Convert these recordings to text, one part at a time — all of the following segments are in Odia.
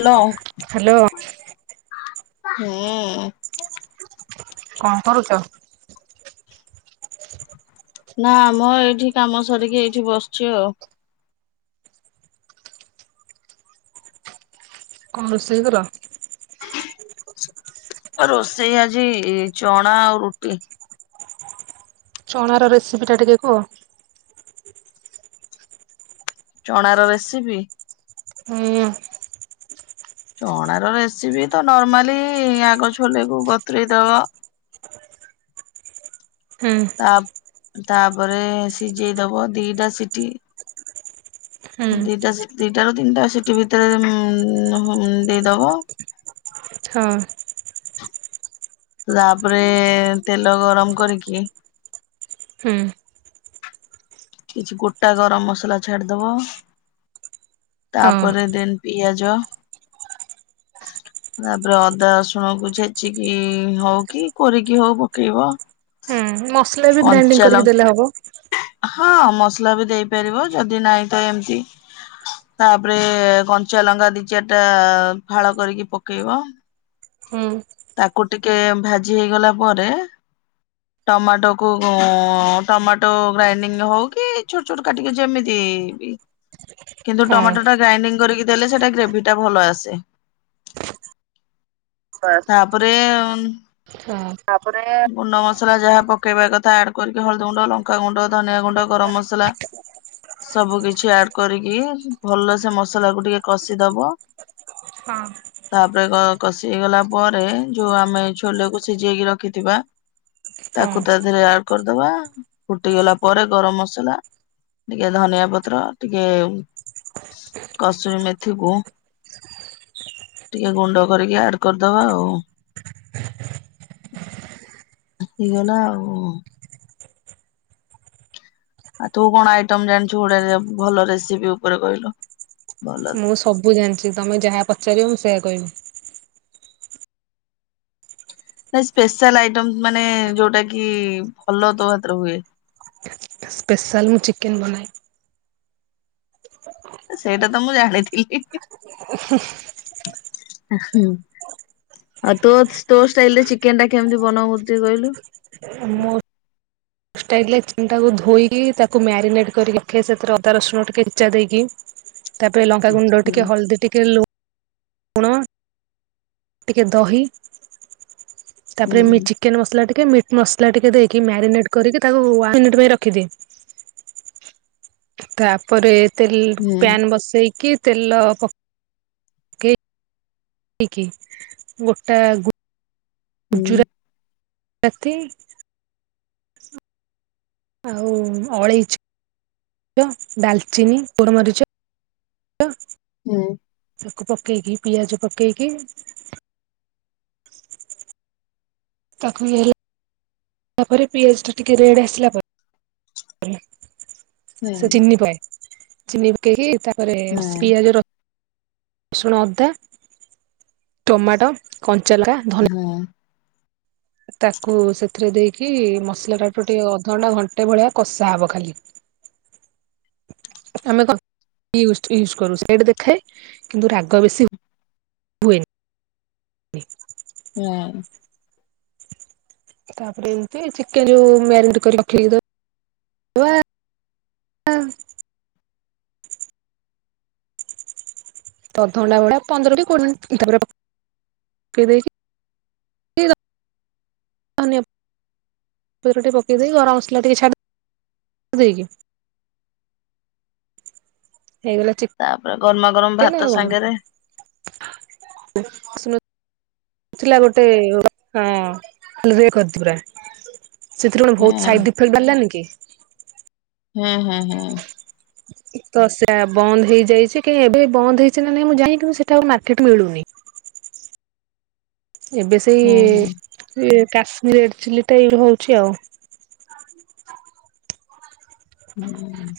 Hello hello. ହୁଁ କଣ କରୁଚ? ନା ମଁ ଏଇଠି କାମ ସରିକି ଏଇଠି ବସିଛି ଆଉ। ଙ୍କ ରୋଷେଇ କଲ ରୋଷେଇ ଆଜି ଚଣା ଆଉ ରୁଟି ଚଣାର ରେସିପିଟା ଟିକେ କୁହ ଚଣାର ରେସିପି ହୁଁ ଚଣାର ରେସିପି ତ ନର୍ମାଲି ଆଗ ଛୋଲେକୁୁ ବତୁରେଇ ଦବ ହୁଁ ତାପ୍ ତାପରେ ସିଯେଇଦବ ଦିଟା ସିଟି ହୁଁ ଦିଟା ଦିଟା ରୁ ତିନିଟା ସିଟିି ଭିତରେ ଦେଇଦବ ହଁ ତାପରେ ତେଲ ଗରମ କରିକି ହୁଁ କିଛି ଗୋଟା ଗରମ ମସଲା ଛାଡିଦବ ହଁ। ତାପରେ ଦେନ୍ ପିଆଜ ତାପରେ ଅଦା ରସୁଣକୁ ଛେଚିକି ହଉ କି କୋରିକି ହଉ ପକେଇବ। ହୁଁ ମସଲା ବି କଞ୍ଚା ଗ୍ରାଇଣ୍ଡିଙ୍ଗ କରିକି ଲଙ୍କା ଦେଲେ ହବ। ହଁ ମସଲା ବି ଦେଇପାରିବ ଯଦି ନାହିଁ ତ ଏମିତି ତାପରେ କଞ୍ଚା ଲଙ୍କା ଦି, ଚାରି ଟା ଫାଳ କରିକି ପକେଇବ। ହଁ। ତାକୁ ଟିକେ ଭାଜି ହେଇଗଲା ପରେ ଟମାଟୋ କୁ ଉଁ ଟମାଟୋ ଗ୍ରାଇଣ୍ଡିଙ୍ଗ ହଉ କି ଛୋଟ ଛୋଟ କାଟିକି ଯେମିତି ହଁ କିନ୍ତୁ ହଁ ଟମାଟୋ ଟା ଗ୍ରାଇଣ୍ଡିଙ୍ଗ କରିକି ଦେଲେ ସେଇଟା ଗ୍ରେଭି ଟା ଭଲ ଆସେ। ତାପରେ ତାପରେ ଗୁଣ୍ଡ ମସଲା ଯାହା ପକେଇବା କଥା ଆଡ଼ କରିକି ହଳଦୀ ଗୁଣ୍ଡ ଲଙ୍କା ଗୁଣ୍ଡ ଧନିଆ ଗୁଣ୍ଡ ଗରମ ମସଲା ସବୁ କିଛି ଆଡ଼ କରିକି ଭଲ ସେ ମସଲା କୁ ଟିକେ କଷିଦବ। ହଁ। ତାପରେ ଗ କଷି ହେଇଗଲା ପରେ ଯୋଉ ଆମେ ଛୋଲେକୁ ସିଝେଇକି ରଖ ରଖିଥିବା ତାକୁ ତା ଦେହରେ ଆଡ଼ କରିଦବା ଫୁଟିଗଲା ପରେ ଗରମ ମସଲା ଟିକେ ଧନିଆ ପତ୍ର ଟିକେ କସ୍ତୁରୀ ମେଥିକୁ ଟିକେ ଗୁଣ୍ଡ କରିକି ଆଡ଼ କରିଦବା ଆଉ ହେଇଗଲା ଆଉ। ଆଉ ତୁ କଣ ଆଇଟମ ଜାଣିଛୁ ଗୋଟେ ଯ ଭଲ ରେସିପି ଉପରେ କହିଲୁ। ଭଲ ମୁଁ ସବୁ ଜାଣିଛି ତମେ ଯାହା ପଚାରିବ ମୁଁ ସେଇଆ କହିବି। ନାଇଁ ସ୍ପେଶାଲ ଆଇଟମ ମାନେ ଯୋଉଟା କି ଭଲ ତୋ ହାତରେ ହୁଏ। ସ୍ପେଶାଲ ମୁଁ ଚିକେନ ବନାଏ। ସେଇଟା ତ ମୁଁ ଜାଣିଥିଲି। [unintelligible] ଆ ହଁ। ଆଉ ତୋ ତୋ ଷ୍ଟାଇଲ ରେ ଚିକେନ ଟା କେମିତି ବନାଉ ମତେ ଟିକେ କହିଲୁ। ମୁଁ ଷ୍ଟାଇଲରେ ଚିକେନ ଟାକୁ ଧୋଇଲି ତାକୁ ମ୍ୟାରିନେଟ କରିକି ଫେରେ ସେଥିରେ ଅଦା ରସୁଣ ଛେଚା ଦେଇକି ତାପରେ ଲଙ୍କା ଗୁଣ୍ଡ ହୁଁ ଟିକେ ହଳଦୀ ଟିକେ ଲୁ ଲୁଣ ଟିକେ ଦହି ହୁଁ ତାପରେ ମିଚ ଚିକେନ ମସଲା ଟିକେ ମିଟ ମସଲା ଟିକେ ଦେଇକି ମ୍ୟାରିନେଟ କରିକି ତାକୁ ୱାନ ମିନିଟ ପାଇଁ ରଖିଦିଏ। ତାପରେ ତେଲ ହୁଁ ପ୍ୟାନ ବସେଇକି ତେଲ ପକ ଇକି ଗୋଟା ହୁଁ। ଏଥି ଆଉ ଅଳେଇଚ ଡ଼ାଲଚିନି ଗୋଲମରିଚ ହୁଁ। ତାକୁ ପକେଇ କିି ପିଆଜ ପକେଇ କିି ତାକୁ ଇଏ ହେଲା ତାପରେ ପିଆଜଟା ଟିକେ ରେଡ଼ ଆସିଲା ପରେ ସେ ହୁଁ ଚିନି ପାଏ ଚିନି ପକେଇକି ତାପରେ ହୁଁ ପିଆଜ ର ରସୁଣ ଅଦା ଟମାଟୋ କଞ୍ଚା ଲଙ୍କା ଧନିଆ ହଁ। ତାକୁ ସେଥିରେ ଦେଇକି ମସଲା ଟାଠୁ ଟିକେ ଅଧଘଣ୍ଟା ଘଣ୍ଟେ ଭଳିଆ କଷା ହବ ଖାଲି। ଆମେ କଣ ୟୁଜଡ଼ ୟୁଜ କରୁ ସେଇଟା ଦେଖାଏ କିନ୍ତୁ ରାଗ ବେଶୀ ହୁଏନି। [unintelligible] ୟା। ତାପରେ ଏମିତି ଚିକେନ ଯୋଉ ମ୍ୟାରିନେଟ କରି ରଖିଦେଇଥିବା ହଁ। ଅଧ ଘଣ୍ଟା ଭଳି ପନ୍ଦର କୋଡିଏ ମିନରେ ପକେଇ ଦେଇକି ଧନିଆ ଟିକେ ପକେଇ ଦେଇକି ଗରମ ମସଲା ଟିକେ ଛାଡ଼ି ଦେଇକି ହେଇଗଲା ଚି ତାପରେ ଗରମା ଗରମା ଭାତ ସାଙ୍ଗରେ [inaudible] ଥିଲା ଗୋଟେ ହଁ ପା [inaudible] ସେଥିରେ କଣ ହୁଁ ବହୁତ ସାଇଟ୍ଇଫେକ୍ଟ ବାହାରିଲାନି କି? ହୁଁ ହୁଁ ହୁଁ। ତ ସେୟା ବନ୍ଦ ହେଇଯାଇଚି କାଇହିଁ ଏବେ ବି ବନ୍ଦ ହେଇଚି ନା ନାଇଁ ମୁଁ ଜାଣିନି ସେଇଟା ଆଉ ମାର୍କେଟରେ ମିଳୁନି। ଏବେ ହୁଁ ସେଇ ହୁଁ କାଶ୍ମୀର ରେଡ ଚିଲ୍ଲିଟା ଏଇ ହଉଚି ଆଉ। ହୁଁ।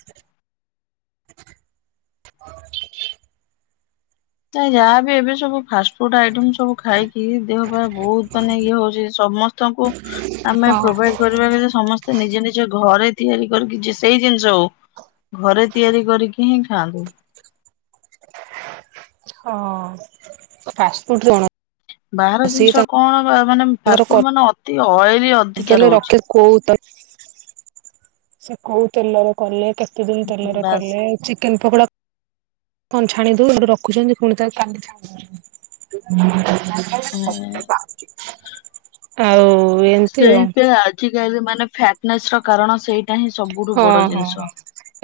ତ ଯାହାବି ଏବେ ସବୁ ଫାଷ୍ଟ ଫୁଡ୍ ଆଇଟମ୍ ସ ସବୁ ଖାଇକି ଦେହ ପାଇଁ ବହୁତ ମାନେ ଇଏ ହଉଚି ସମସ୍ତଙ୍କୁ ଆମେ ହଁ ହଁ ପ୍ରୋଭାଇଡ୍ କରିବା ଗଲେ ସମସ୍ତେ ନିଜ ନିଜ ଘରେ ତିଆରି କରିକି ସେଇ ଜିନିଷ ହଉ। ଘରେ ତିଆରି କରିକି ହିଁ ଖାଆନ୍ତୁ। ହଁ ଫାଷ୍ଟ ଫୁଡ୍ ଜଣ ବାହାର ଜିନିଷ କଣ ମାନେ ତାଙ୍କର ଫାଷ୍ଟ ଫୁଡ୍ ମାନେ ଅତି ଅଏଲି [inaudible] ଅଧିକା ରହୁଛି। ତେଲରେ କଲେ କେତେ ଦିନ ତେଲରେ ବାସ୍ କଲେ ଚିକେନ ପକୋଡ଼ା କଣ ଛାଣି ଦଉ ରଖୁଛନ୍ତି ପୁଣି ତା କାଲି ଛାଣି ଦଉଚନ୍ତି। ଏଁ ଆଉ ଏମିତି ଆଉ ସେଇପା ଆଜିକାଲି ମାନେ ଫ୍ୟାଟନେସ୍ ର କାରଣ ସେଇଟା ହିଁ ସବୁଠୁ ହଁ ବଡ଼ ହଁ ଜିନିଷ। ହଁ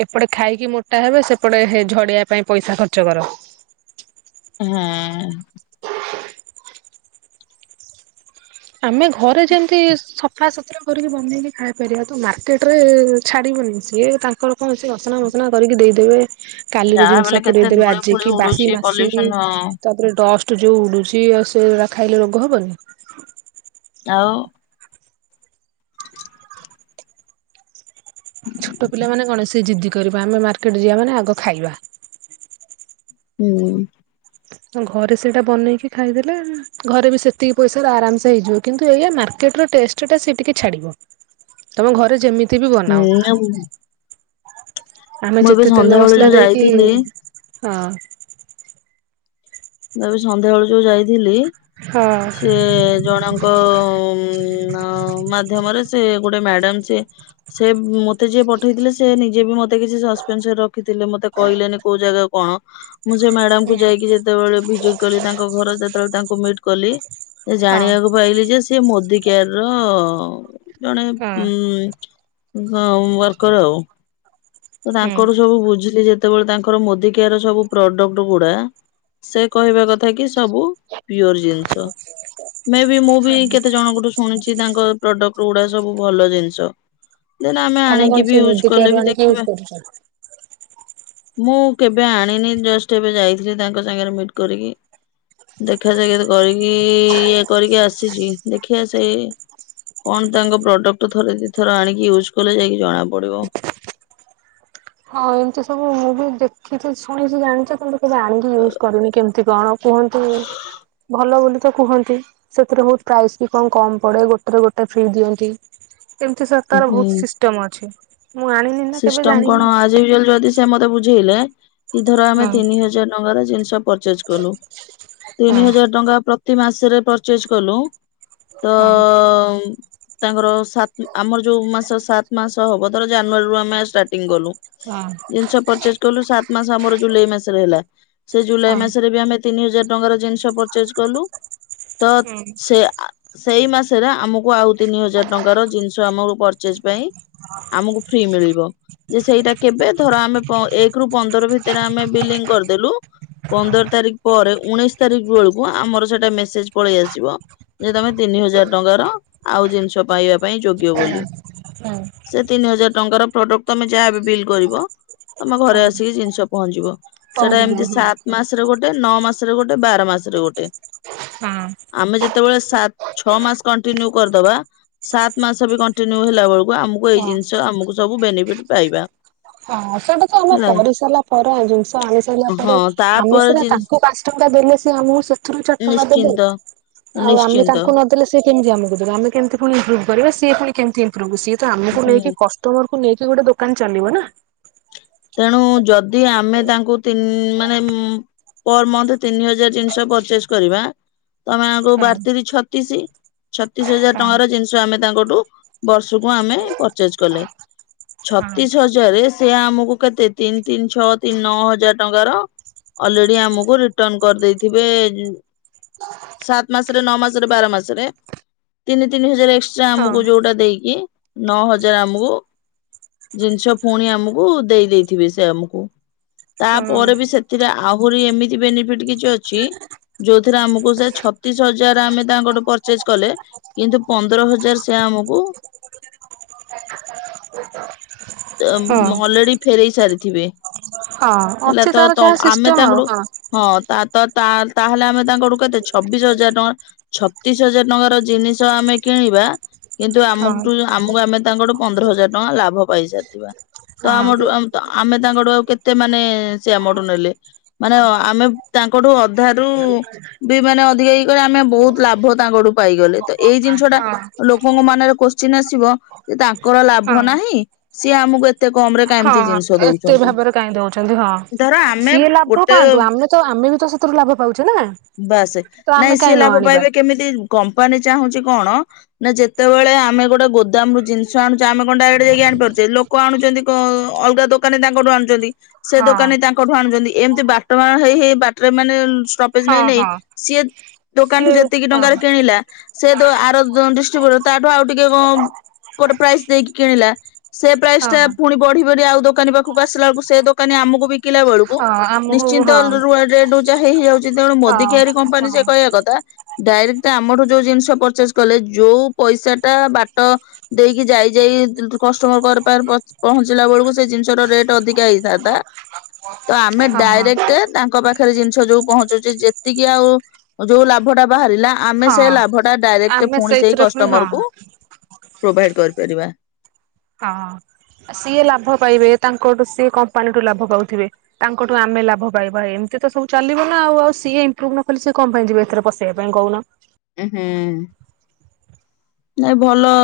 ଏପଟେ ଖାଇକି ମୋଟା ହେବେ ସେପଟେ ଝଡିିବା ପାଇଁ ପଇସା ଖର୍ଚ୍ଚ କର। ହଁ। ଆମେ ଘରେ ଯେମତି ସଫାସୁତୁରା କରିକି ବନେଇକି ଖାଇପାରିବା ତ ମାର୍କେଟ ରେ ଛାଡ଼ିବନି ସିଏ ତାଙ୍କର କଣ ସିଏ ଅସନା ଫସ ନା କରିକି ଦେଇଦେବେ। କାଲିର ଯାହା ଜିନିଷ ବଲେ ପୁରେଇ କେତେ ଦେବେ ଧୂଳି ଫୁଳି ଆଜିକି ବାସି ଉଡୁଛି ମାସି ପଲ୍ୟୁସନ ତାପରେ ଡଷ୍ଟ ଯୋଉ ଉଡୁଛି ଆଉ ସେଇରା ଖାଇଲେ ରୋଗ ହବନି‌। ଆଉ। ଛୋଟ ପିଲା ମାନେ କଣ ସେ ଜିଦି କରିବେ ଆମେ ମାର୍କେଟ ଯିବା ମାନେ ଆଗ ଖାଇବା। ହୁଁ। ଆ ଘରେ ସେଇଟା ବନେଇକି ଖାଇଦେଲେ ଘରେ ବି ସେତିକି ପଇସା ଆରାମସେ ହେଇଯିବ କିନ୍ତୁ ଏଇ ମାର୍କେଟ ର ଟେଷ୍ଟ ଟା ସେ ଟିକେ ଛାଡ଼ିବ। ତମେ ଘରେ ଯେମି ହୁଁ ଆ ଆମେ ଯେତେ ତେଲ ସନ୍ଧ୍ୟାବେଳେ ମସଲା ଯୋଉ ଦେଇକି ଯାଇଥିଲି ହଁ। ମୁଁ ଏବେ ସନ୍ଧ୍ୟାବେଳୁ ଯୋଉ ଯାଇଥିଲି ହଁ ସିଏ ଜଣ ଙ୍କ ମାଧ୍ୟମରେ ସେ ଗୋଟେ ମ୍ୟାଡାମ ସେ ସେ ମତେ ଯିଏ ପଠେଇଥିଲେ ସେ ନିଜେ ବି ମତେ କିଛି ସସ୍ପେନ୍ସରେ ରଖିଥିଲେ ମତେ କହିଲେନି କୋଉ ଜାଗା କଣ? ମୁଁ ସେ ମ୍ୟାଡାମକୁୁ ହୁଁ। ଯାଇକି ଯେତେବେଳେ ଭିଜିଟ କଲି ତାଙ୍କ ଘର ଯେତେବେଳେ ତାଙ୍କୁ ମିଟ୍ କଲି। ସେ ହଁ। ଜାଣିବାକୁ ପାଇଲି ଯେ ସେ ମୋଦିକାର ଜଣେ ଉ ହଁ ଅ [inaudible] ତ ହୁଁ। ତାଙ୍କଟୁ ସବୁ ବୁଝିଲି ଯେ ଯେତେବେଳେ ତାଙ୍କର ମୋଦିକେୟାର ସବୁ ପ୍ରଡକ୍ଟ ଗୁଡା ସେ କହିବା କଥା କି ସବୁ ପିଓର ଜିନିଷ ମେ ବି ମୁଁ ବି ହଁ କେତେ ଜଣଙ୍କଠୁ ଶୁ ଶୁଣିଛି ତାଙ୍କ ପ୍ରଡକ୍ଟ ଗୁଡା ସବୁ ଭଲ ଜିନିଷ। ଦେନ ଆମେ ଆଣିକି ବି ୟୁଜ୍ କଲେ ବି ଦେଖିବା। ଆଚ୍ଛା। ମୁଁ କେବେ ଆଣିନି ଜଷ୍ଟ ଏବେ ଯାଇଥିଲି ତାଙ୍କ ସାଙ୍ଗରେ ମିଟ୍ କରିକି। ଦେଖା ସାକ୍ଷାତ କରିକି ଇଏ କରିକି ଆସିଛି ଦେଖିିଆ ସେଇ କଣ ତାଙ୍କ ପ୍ରଡକ୍ଟ ଥରେ ଦିଇଥର ଆଣିକି ୟୁଜ୍ କଲେ ଯାଇକି ଜଣା ପଡ଼ିବ। ହଁ ଏମିତି ସବୁ ମୁଁ ବି ଦେଖିଛି ଶୁଣିଛି ଜାଣିଛି ତମେ ତ ଜାଣିକି ୟୁଜ୍ କରନି କେମିତି। କେମିତି କଣ କୁହନ୍ତୁ ଭଲ ବୋଲି ତ କୁହନ୍ତି। ସେଥିରେ ବହୁତ୍ ପ୍ରାଇସ୍ ବି କଣ କମ ପଡେ ଗୋଟେରେ ଗୋଟେ ଫ୍ରି ଦିଅନ୍ତି। ଏମିତି ସବୁ ତାର ହୁଁ ବହୁତ୍ ସିଷ୍ଟମ୍ ଅଛି ମୁଁ ଆଣିନି ନା କେବେ ସିଷ୍ଟମ ଜାଣିନି। କଣ ଆଜ ୟୂଜ ଆଲ୍ ଯଦି ସେ ମତେ ବୁଝେଇଲେ କି ଧର ଆମେ ହଁ ତିନି ହଜାର ଟଙ୍କାର ଜିନିଷ ପରଚେଜ କଲୁ ହଁ ତିନି ହଜାର ଟଙ୍କା ପ୍ରତି ମାସରେ ପରଚେଜ କଲୁ ତ ହଁ ତାଙ୍କର ସାତ ଆମର ଯୋଉ ମାସ ସାତ ମାସ ହବ ଧର ଜାନୁଆରୀ ରୁ ଆମେ ଷ୍ଟାର୍ଟ ହଁ ଜିନିଷ ପରଚେଜ୍ କଲୁ ସାତ୍ ମାସ ଆମର ଜୁଲାଇ ମାସରେ ହେଲା ସେ ଜୁଲାଇ ହଁ। ମାସରେ ବି ଆମେ ତିନି ହଜାର ଟଙ୍କାର ଜିନିଷ ପରଚେଜ କଲୁ ତ ହୁଁ। ସେ ଆ ସେଇ ମାସରେ ଆମକୁ ଆଉ ତିନି ହଜାର ଟଙ୍କାର ଜିନିଷ ଆମକୁ ପରଚେଜ ପାଇଁ ଆମକୁ ଫ୍ରି ମିଳିବ। ଯେ ସେଇଟା କେବେ ଧର ଆମେ ଏକ ରୁ ପନ୍ଦର ଭିତରେ ଆମେ ବିଲଂ କରିଦେଲୁ ପନ୍ଦର ତାରିଖ ପରେ ଉଣେଇଶି ତାରିଖ ବେଳକୁ ଆମର ସେଟା ମେସେଜ ପଳେଇ ଆସିବ ଯେ ତମେ ତିନି ହଜାର ଟଙ୍କାର ଆଉ ଜିନିଷ ପାଇବା ପାଇଁ ଯୋଗ୍ୟ ବୋଲି। ହୁଁ ସେ ତିନି ହଜାର ଟଙ୍କାର ପ୍ରଡକ୍ଟ ତମେ ଯାହାବି ବିଲ୍ କରିବ ତମ ଘରେ ହଁ ଆସିକି ଜିନିଷ ପହଞ୍ଚିବ। ସେଇଟା ପହଞ୍ଚିଯିବ ଏମିତି ହଁ ସାତ ମାସରେ ଗୋଟେ ନଅ ମାସରେ ଗୋଟେ ବାର ମାସରେ ଗୋଟେ। ହଁ। ଆମେ ଯେତେବେଳେ ସାତ ଛଅ ମାସ କଣ୍ଟିନ୍ୟୁ କରିଦବା ସାତ ମାସ ବି କଣ୍ଟିନ୍ୟୁ ହେଲା ବେଳକୁ ଆମକୁ ଏଇ ହଁ। ଜିନିଷ ଆମକୁ ସବୁ ବେନିଫିଟ ପାଇବା। ହଁ ସେଟା ତ ଆମେ ହେଲା କରିସାରିଲା ପରେ ଜିନିଷ ଆଣି ସାରିଲା ହଁ ପରେ ଆମେ ତାପରେ ସିନା ଜିନିଷ ତାଙ୍କୁ ପାଞ୍ଚ ଟଙ୍କା ଦେଲେ ସେ ଆମକୁ ସେଥିରୁ ଚାରି ଟଙ୍କା ଦେବେ। ନିଶ୍ଚିନ୍ତ ଆଉ ଆମେ ନିଶ୍ଚିନ୍ତ ତାଙ୍କୁ ନଦେଲେ ସେ ସେମିତି କେମତି ଆମକୁ ଦବା ଆମେ କେମତି ପୁଣି ଇମ୍ପ୍ରୁଭ କରିବା ସିଏୁ ପୁଣି କେମତି ଇମ୍ପ୍ରୁଭ ସି ତ ଆମକୁ ନେଇ ହୁଁ କସ କଷ୍ଟମର କୁ ନେଇକି ଗୋଟେ ଦୋକାନ ଚାଲିବ ନା। ତେଣୁ ଯଦି ଆମେ ତାଙ୍କୁ ତିନ ମାନେ ମୁଁ ପର ମନ୍ଥ ତିନି ହଜାର ଜିନିଷ ପରଚେଜ କରିବା ତମେ ଆକୁ ହଁ ବାରତିରି ଛତିଶ ଛତିଶ ହଜାର ହଁ ଟଙ୍କାର ଜିନିଷ ଆମେ ତାଙ୍କଠୁ ବର୍ଷକୁ ଆମେ ପରଚେଜ କଲେ। ହଁ ଛତିଶ ହଜାରରେ ସେ ଆମକୁ କେତେ ତିନି ତିନି ଛଅ ତିନି ନଅ ହଜାର ଟଙ୍କାର ଅଲରେଡି ଆମକୁ ରିଟର୍ଣ କରିଦେଇଥିବେ ସାତ ମାସରେ, ନଅ ମାସରେ, ବାର ମାସରେ। ତିନି ତିନି ହଜାର ଏକ୍ସଟ୍ରା ହଁ ଆମକୁ ଯୋଉଟା ଦେଇକି ନଅ ହଜାର ଆମକୁ ଜିନିଷ ପୁଣି ଆମକୁ ଦେଇ ଦେଇେଇଥିବେ ସେ ଆମକୁ ହଁ। ତାପରେ ବି ସେଥିରେ ଆହୁରି ଏମିତି ବେନିଫିଟ କିଛି ଅଛି ଯୋଉଥିରେ ଆମକୁ ସେ ଛତିଶ ହଜାର ଆମେ ତାଙ୍କଠୁ ପରଚେଜ କଲେ। କିନ୍ତୁ ପନ୍ଦର ହଜାର ସେ ଆମକୁ ଅ ହଁ ଉଁ ଅଲରେଡି ଫେରେଇ ସାରିଥିବେ, ହଁ ହେଲା ଅଛି ତାର ତ ଯାହା ଆମେ ସିଷ୍ଟମ ଆଉ ତାଙ୍କଠୁ ହଁ ତା ତ ତା ତାହେଲେ ଆମେ ତାଙ୍କଠୁ କେତେ ଛବିଶ ହଜାର ଟଙ୍କା ଛତିଶ ହଜାର ଟଙ୍କାର ଜିନିଷ ଆମେ କିଣିବା କିନ୍ତୁ ହଁ ଆମଠୁ ଆମକୁ ଆମେ ତାଙ୍କଠୁ ପନ୍ଦର ହଜାର ଟଙ୍କା ଲାଭ ପାଇସାରିଥିବା ତ ହଁ ଆମଠୁ ଉଁ ତ ଆମେ ତାଙ୍କଠୁ ଆଉ କେତେ ମାନେ ସେ ଆମଠୁ ନେଲେ? ମାନେ ଅ ଆମେ ତାଙ୍କଠୁ ଅଧାରୁୁ ବି ମାନେ ଅଧିକା ହେଇଗଲେ ଆମେ ବହୁତ ଲାଭ ତାଙ୍କଠୁ ପାଇଗଲେ। ତ ଏଇ ଜିନିଷ ଟା ହଁ ଲୋକଙ୍କ ମନରେ କୋଶ୍ଚିନ୍ ଆସିବ ଯେ ତାଙ୍କର ଲାଭ ହଁ ନାହିଁ? ସିଏ ଆମକୁ ଏତ ହଁ ଏତେ ଭାବରେ କାହିଁ ଦଉଛନ୍ତି, ଧର ହଁ ଆମେ ସିଏ ଲାଭ ଗୋଟେ ପାଆନ୍ତୁ ଆମେ ତ ଆମେ ବି ତ ସ [unintelligible] ଲାଭ ପାଉଛୁ ନା। ବାସସେ ତ ନାଇଁ ଆମେ ସିଏ କାହିଁ ନ ଲାଭ ଆଣିବା। ପାଇବେ କେମିତି? କମ୍ପାନୀ ଚାହୁଁଛି କଣ ନା ଯେତେବେଳେ ଆମେ ଗୋଟେ ଗୋଦାମ୍ ରୁ ଜିନିଷ ଆଣୁଛେ ଆମେ କଣ ଡାଇରେକ୍ଟ୍ ଯାଇକି ଆଣିପାରୁୁ? ଚେ, ଲୋକ ଆଣୁଛନ୍ତି କ ଅଲଗା ଦୋକାନୀ ତାଙ୍କଠୁ ଆଣୁଛନ୍ତି। ସେ ହଁ ଦୋକାନୀ ତାଙ୍କଠୁ ଆଣୁଛନ୍ତି ଏମିତି ବାଟ ବଣା ହେଇ ହେଇ ବାଟରେ ମାନେ ଉଁ ଷ୍ଟପ ପେଜ ନ ହଁ ନେଇ, ହଁ। ସିଏ ଦୋକାନଠୁ ସିଏ ଯେତିକି ହଁ ଟଙ୍କାରେ କିଣିଲା ସେ ତ ଆର ଦ ଡିଷ୍ଟ୍ରିବ୍ୟୁଟ ତାଠୁ ଆଉ ଟିକେ କଣ ଗୋଟେ ପ୍ରାଇସ୍ ଦେଇକି କିଣିଲା। ସେ ପ୍ରାଇସ୍ ଟା ହଁ ପୁଣି ବଢିବଢି ଆଉ ଦୋକାନୀ ପାଖକୁ ଆସିଲା ବେଳକୁ ସେ ଦୋକାନୀ ଆମକୁ ବିକିଲା ବେଳକୁ ହଁ ଆମକୁ ହଁ ନିଶ୍ଚିନ୍ତ ହଁ ରୁଆ ରେଟ୍ ଉଚ୍ଚା ହେଇ ହେଇଯାଉଛି ତେଣୁ ମୋଦି ହଁ କେଆାରୀ କମ୍ପାନୀ ସେ କହିବା କଥା ଡାଇରେକ୍ଟ୍ ଟା ଆମଠୁ ଯୋଉ ଜିନିଷ ପର୍ଚେଜ୍ କଲେ ଯୋଉ ପଇସା ଟା ବାଟ ଦେଇକି ଯାଇ ଯାଇ [unintelligible] କଷ୍ଟ୍ [unintelligible] ପହଞ୍ଚି ପହଞ୍ଚିଲା ବେଳକୁ ସେ ଜିନିଷ ର ରେଟ୍ ଅଧିକା ହେଇଥାନ୍ତା। ତ ଆମେ ହଁ ଡାଇରେକ୍ଟେ ତାଙ୍କ ପାଖ ଖରେ ଜିନିଷ ଯୋଉ ପହଞ୍ଚୁଛି, ଯେତିକି ଆଉ ଯୋଉ ଲାଭ ଟା ବାହାରିଲା ଆମେ ସେ ହଁ ଲାଭ ଟା ଡାଇରେକ୍ଟ୍ ଆମେ ପୁଣି ସେଇ ସେଇଥିରେ ପୁଣି କଷ୍ଟମର୍ ହଁ କୁୁ ପ୍ରୋଭାଇଡ କରିପାରିବା। ହଁ। ସିଏ ଲାଭ ପାଇବେ ତାଙ୍କଠୁ ସିଏ କମ୍ପାନୀଠୁ ଲାଭ ପାଉଥିବେ। ତାଙ୍କଠୁ ଆମେ ଲାଭ ପାଇବା ଏମିତି ତ ସବୁ ଚାଲିବ ନା ଆଉ। ଆଉ ସିଏ ଇମ୍ପ୍ରୁଭ ନ କଲେ ସିଏ କଣ ପାଇଁ ଯିବେ ଏଥିରେ ପସିବା ପାଇଁ କହୁନ? ଉହୁଁ ନାଇଁ ଭଲ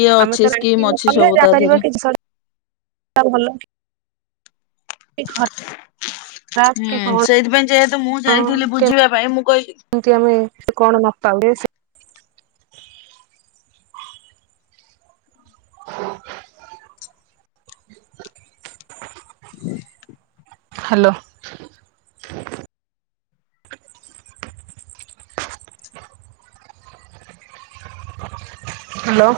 ଇଏ ଆମେ ତ ଅଛି, ଆଣିକି ସ୍କିମ୍ ଅଛି ସବୁ ତା ଦେହରେ। ତା ଭଲ। କି ଖରାପ କି ହୁଁ କଣ ସେଇଥିପାଇଁ ଯେହେତୁ ମୁଁ ଯାଇଥିଲି ବୁଝିବା ପାଇଁ ମୁଁ କହିିଲି। ଏମତି ଆମେ ସେ କଣ ନପାଉ [unintelligible] ହ୍ୟାଲୋ। ହ୍ୟାଲୋ।